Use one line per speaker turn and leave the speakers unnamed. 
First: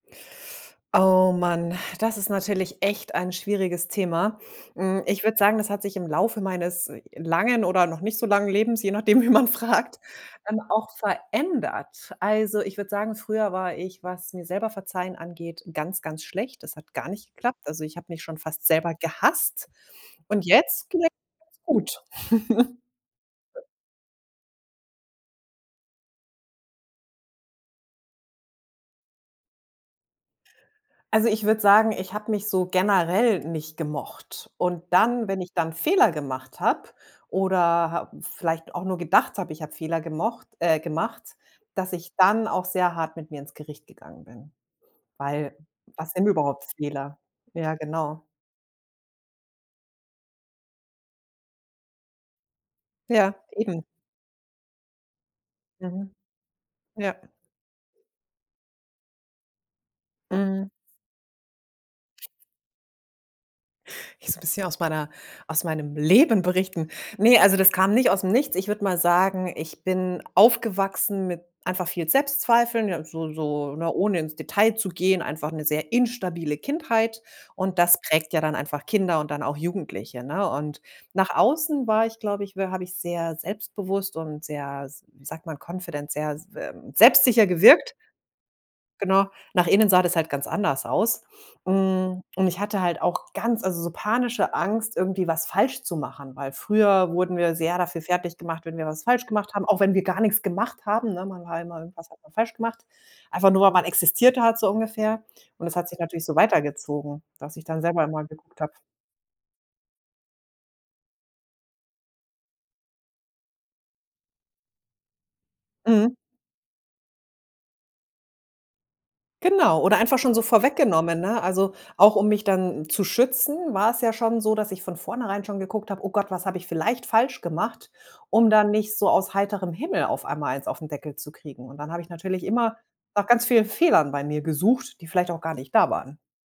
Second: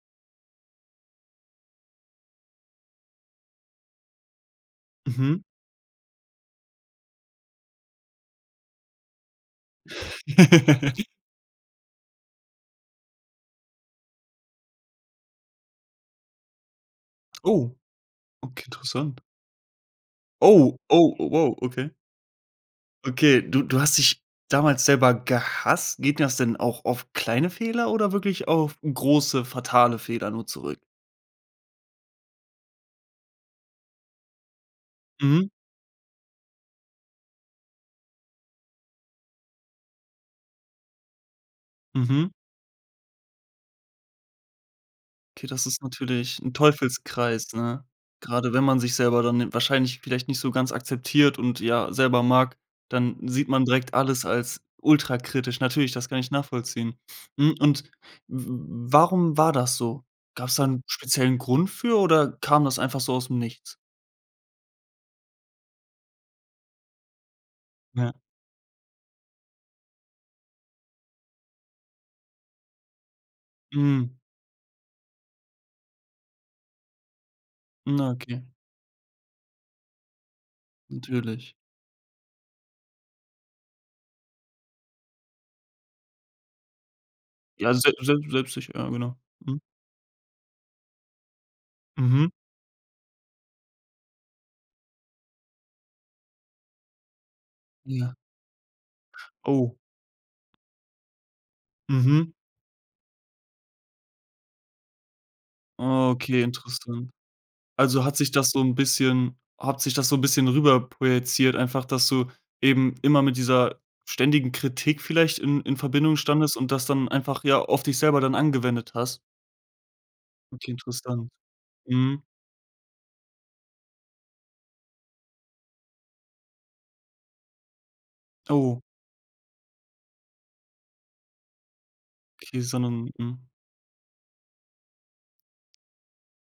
Oh, man, das ist natürlich echt ein schwieriges Thema. Hm, ich würde
Mhm.
sagen, das hat sich im Laufe meines langen oder noch nicht so langen Lebens, je nachdem, wen man fragt, ähm, auch verändert. Also, ich würde sagen, früher war ich, was mir selber verzeihen angeht, ganz, ganz schlecht. Das hat gar nicht geklappt.
Oh,
Also, ich habe mich schon
okay,
fast selber
interessant.
gehasst und
Oh,
jetzt gelingt
oh, oh, wow,
es mir ganz
okay.
gut.
Okay, du du hast dich damals selber gehasst. Geht das denn auch auf kleine Fehler oder wirklich auf große fatale Fehler nur zurück?
Also, ich würde sagen, ich habe mich so generell nicht gemocht. Und dann wenn
Mhm.
ich dann Fehler gemacht habe oder ha vielleicht auch nur gedacht habe, ich habe Fehler gemocht äh, gemacht, dass ich
Mhm.
dann auch sehr hart mit mir ins Gericht gegangen bin.
Okay,
Weil,
das ist
was sind
natürlich 'n
überhaupt Fehler?
Teufelskreis,
Ja,
ne?
genau.
Gerade wenn man sich selber dann wahrscheinlich vielleicht nicht so ganz akzeptiert und ja, selber mag, dann
Ja,
sieht man
eben.
direkt alles als ultrakritisch. Natürlich, das
Mhm.
kann ich nachvollziehen.
Ja.
Mhm. Und w w warum war das so? Gab's da
Mhm.
'n speziellen Grund für oder kam das einfach so aus 'm Nichts?
Ich so 'n bisschen aus meiner aus meinem Leben berichten. Ne, also das kam nicht
Ja.
aus 'm Nichts. Ich würde mal sagen, ich bin aufgewachsen mit einfach viel Selbstzweifeln, ja, so so ne,
Mhm.
ohne ins Detail zu gehen, einfach 'ne sehr instabile Kindheit. Und das
Ja,
prägt ja
okay.
dann einfach Kinder und dann auch Jugendliche, ne? Und nach
Natürlich.
außen war ich, glaube ich, w habe ich sehr selbstbewusst und sehr, s wie sagt man, confident, sehr selbstsicher
Ja,
gewirkt.
selbst selbst selbstsicher, ja genau.
Genau.
Mhm.
Nach innen sah das halt ganz anders aus. Hm,
Mhm.
und ich hatte halt auch ganz also, so panische Angst, irgendwie was falsch zu machen, weil früher wurden wir sehr dafür
Ja.
fertiggemacht, wenn wir was falsch gemacht haben,
Oh.
auch wenn wir gar nix gemacht haben, ne? Man war immer irgendwas hat man
Mhm.
falsch gemacht, einfach nur, weil man existiert hat, so ungefähr. Und das hat sich natürlich so
Okay, interessant.
weitergezogen, dass ich dann selber
Also, hat
immer
sich das so
geguckt habe.
'n bisschen hat sich das so 'n bisschen rüber projiziert einfach, dass du eben immer mit dieser ständigen Kritik vielleicht in in
Mhm.
Verbindung standest und das dann einfach ja auf dich selber dann angewendet hast?
Genau. Oder einfach schon so
Okay,
vorweggenommen,
interessant.
ne? Also, auch
Mhm.
um mich dann zu schützen, war es ja schon so, dass ich von vornherein schon geguckt habe: „Oh Gott, was habe ich vielleicht falsch gemacht“, um da
Oh.
nicht so aus heiterem Himmel auf einmal eins auf 'n Deckel zu kriegen. Und dann habe ich natürlich immer
[unintelligible]
nach
Mhm.
ganz vielen Fehlern bei mir gesucht, die vielleicht auch gar nicht da waren.